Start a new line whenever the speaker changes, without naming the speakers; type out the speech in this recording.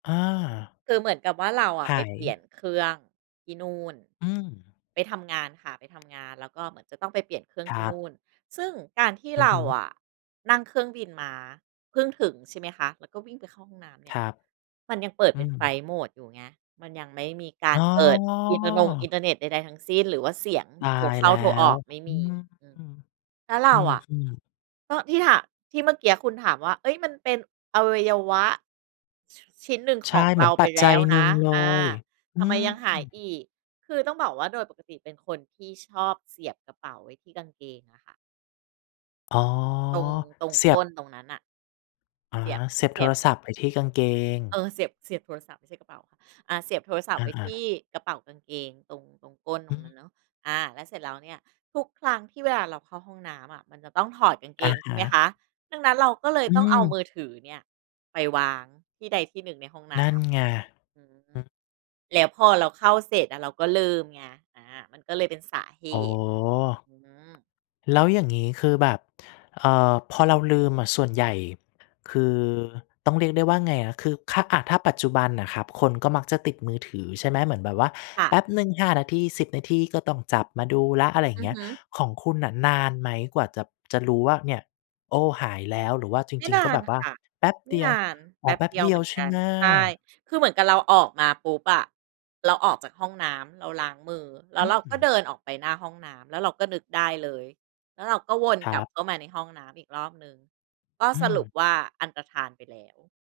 อา
คือเหมือนกับว่า เราอะ
ห
ไป
า
เปลี่
ย
ยนเครื่องที่นู่น
อืม
ไปทำงานค่ะ ไปทำงาน แล้วก็เหมือนจะต้องไปเปลี่ยนเครื่อง
ค
ท
ร
ี่
ั
นู
บ
่น ซึ่งการที่
อือ
เร
ฮ
า
ึ
อะ นั่งเครื่องบินมาเพิ่งถึงใช่ไหมคะ แล้วก็วิ่งไปเข้าห้องน้ำเน
ค
ี่ย
รับ
มันยังเปิด
อื
เป็นไฟล
ม
ต์โหมดอยู่ไง มันยังไม่มีกา
อ
ร
๋อ
เปิดอินเทอร์นง อินเทอร์เน็ตใด ๆ ทั้งสิ้น หรือว่าเสียง
ตา
โทร
ย
เข้
แล
า
้
โทรอ
ว
อกไม่
อื
มี
ม
อื
อ
ม
ืม
แล้วเร
อ
าอะ
ืม ๆ
ก็ที่ถาม ที่เมื่อกี้คุณถามว่า เฮ้ย มันเป็นอวัยวะ ช ชิ้นหนึ่ง
ใช
ข
่
อง
เห
เ
ม
ร
ือ
า
นป
ไป
ัจ
แ
จ
ล
ั
้
ย
ว
หน
น
ึ่
ะ
งเล
อา
ย อื
ทำไม
ม
ยังหายอีก? คือต้องบอกว่าโดยปกติเป็นคนที่ชอบเสียบกระเป๋าไว้ที่กางเกงอะค่ะ
อ๋อ
ตรง ตรง
เสี
ก
ย
้น
บ
ตรงนั้นน่ะ
อ๋อ
เสียบ
เสียบ
เส
โท
ียบ
รศัพท์ไว้ที่กางเกง
เออ เสียบ เสียบโทรศัพท์ไม่ใช่กระเป๋าค่ะ อา เสียบโทรศัพ
อ
ท์ไว้ท
า
ี่
ๆ
กระเป๋ากางเกง ตรง ตรงก้นต
อื
รงนั้
ม
นเนาะ อา แล้วเสร็จแล้วเนี่ย ทุกครั้งที่เวลาเราเข้าห้องน้ำอะ มันจะต้องถอดกางเก
อะ
งใช
ฮ
่ไหม
ะ
คะ ดังนั้นเราก็เลย
อ
ต้องเอา
ื
มื
ม
อถือเนี่ยไปวางที่ใดที่หนึ่งในห้องน
น
้
ั่นไง
ำ อืม
อืม
แล้วพอเราเข้าเสร็จอะ เราก็ลืมไง อา มันก็เลยเป็นสาเห
โอ้!
ตุ อืม
แล้วอย่างงี้คือแบบ เอ่อ พอเราลืมอะ ส่วนใหญ่ คือ ต้องเรียกได้ว่าไงอะ คือ ค อ่า ถ้าปัจจุบันน่ะครับ คนก็มักจะติดมือถือใช่ไหม เหมือนแบบว่า
ค่
แ
ะ
ป๊บหนึ่ง 5 นาที 10 นาทีก็ต้องจับมาดูแล้ว อะไรอย่า
อ
ง
ื
เ
อ
งี้
ฮ
ย
ึ
ของคุณน่ะนานไหมกว่า จะ จะรู้ว่าเนี่ย โอ้ หายแล้วหรือว่าจ
ไม่
ริง
น
ๆ ก็
า
แบ
น
บว่า
ค่ะ
แป๊บ
ไม
เด
่
ี
น
ยว?
าน
อ
แ
๋
ป
อ
๊บ
แป๊บ
เดีย
เ
ว
ดี
เห
ย
ม
ว
ือน
ใช
ก
่
ั
ไ
น
หม?
ใช่ คือเหมือนกับเราออกมาปุ๊บอะ เราออกจากห้องน้ำเราล้างมือ แล้
อ
วเรา
ื
ก็
ม
เดินออกไปหน้าห้องน้ำ แล้วเราก็นึกได้เลย แล้วเราก็วน
คร
กลั
ั
บ
บ
เข้ามาในห้องน้ำอีกรอบหนึ่ง ก็
อื
สรุป
ม
ว่า อันตรธานไปแล้ว